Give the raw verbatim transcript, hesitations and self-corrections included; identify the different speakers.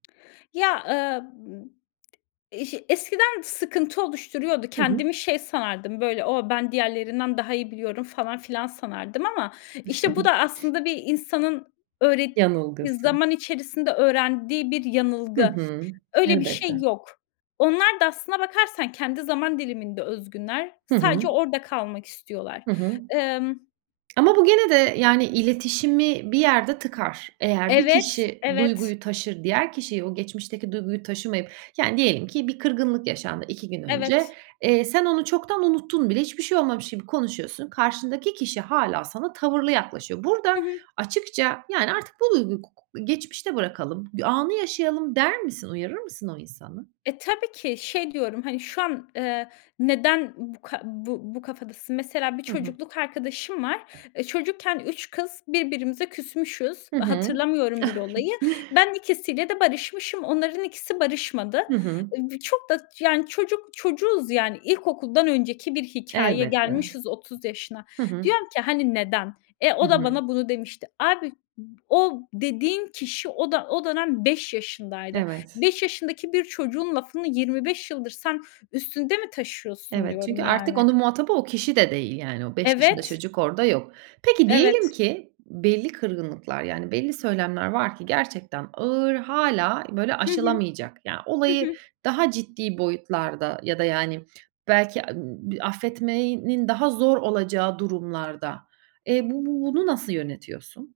Speaker 1: Ya, ııı, m iş eskiden sıkıntı oluşturuyordu
Speaker 2: Hı hı.
Speaker 1: kendimi şey sanardım; böyle, o ben diğerlerinden daha iyi biliyorum falan filan sanardım ama işte bu da aslında bir insanın öğret
Speaker 2: Yanılgısı.
Speaker 1: zaman içerisinde öğrendiği bir
Speaker 2: Hı
Speaker 1: yanılgı.
Speaker 2: hı.
Speaker 1: Öyle bir şey
Speaker 2: Elbette.
Speaker 1: yok. Onlar da, aslına bakarsan, kendi zaman diliminde özgünler.
Speaker 2: Hı
Speaker 1: Sadece
Speaker 2: hı.
Speaker 1: orada kalmak istiyorlar.
Speaker 2: Hı hı.
Speaker 1: Emm
Speaker 2: Ama bu gene de, yani, iletişimi bir yerde tıkar. Eğer bir
Speaker 1: Evet,
Speaker 2: kişi
Speaker 1: evet.
Speaker 2: duyguyu taşır, diğer kişiye; o geçmişteki duyguyu taşımayıp, yani diyelim ki bir kırgınlık yaşandı iki gün önce.
Speaker 1: Evet.
Speaker 2: Eee, sen onu çoktan unuttun bile, hiçbir şey olmamış gibi konuşuyorsun. Karşındaki kişi hâlâ sana tavırlı yaklaşıyor. Burada
Speaker 1: Hı hı.
Speaker 2: açıkça, yani, artık bu duyguyu gu gu geçmişte bırakalım, anı yaşayalım der misin? Uyarır mısın o insanı?
Speaker 1: E, tabii ki, şey diyorum hani şu an, eee, neden bu ka bu bu kafadasın? Mesela, bir
Speaker 2: Hı hı.
Speaker 1: çocukluk arkadaşım var. E, çocukken üç kız birbirimize küsmüşüz.
Speaker 2: Hı hı.
Speaker 1: Hatırlamıyorum bile olayı. Ben ikisiyle de barışmışım. Onların ikisi barışmadı.
Speaker 2: Hı hı.
Speaker 1: Eee, b çok da yani çocuk çocuğuz yani. İlkokuldan önceki bir hikâye.
Speaker 2: Elbette.
Speaker 1: Gelmişiz otuz yaşına.
Speaker 2: Hı hı.
Speaker 1: Diyorum ki, hani neden? E,
Speaker 2: Hı
Speaker 1: o da
Speaker 2: hı.
Speaker 1: bana bunu demişti. "Abi ı o dediğin kişi, o da, o dönem beş yaşındaydı.
Speaker 2: Evet.
Speaker 1: beş yaşındaki bir çocuğun lafını yirmi beş yıldır sen üstünde mi taşıyorsun?"
Speaker 2: Evet, çünkü
Speaker 1: diyorum
Speaker 2: artık
Speaker 1: yani.
Speaker 2: onun muhatabı o kişi de değil yani; o beş yaşında
Speaker 1: Evet.
Speaker 2: çocuk orada yok. Peki, diyelim
Speaker 1: Evet.
Speaker 2: ki belli kırgınlıklar, yani belli söylemler var ki gerçekten ağır; hâlâ böyle
Speaker 1: Hı hı.
Speaker 2: aşılamayacak. Ya,
Speaker 1: Hı
Speaker 2: olayı
Speaker 1: hı.
Speaker 2: daha ciddi boyutlarda ya da, yani, belki ı affetmenin daha zor olacağı durumlarda, eee, bu bu bunu nasıl yönetiyorsun?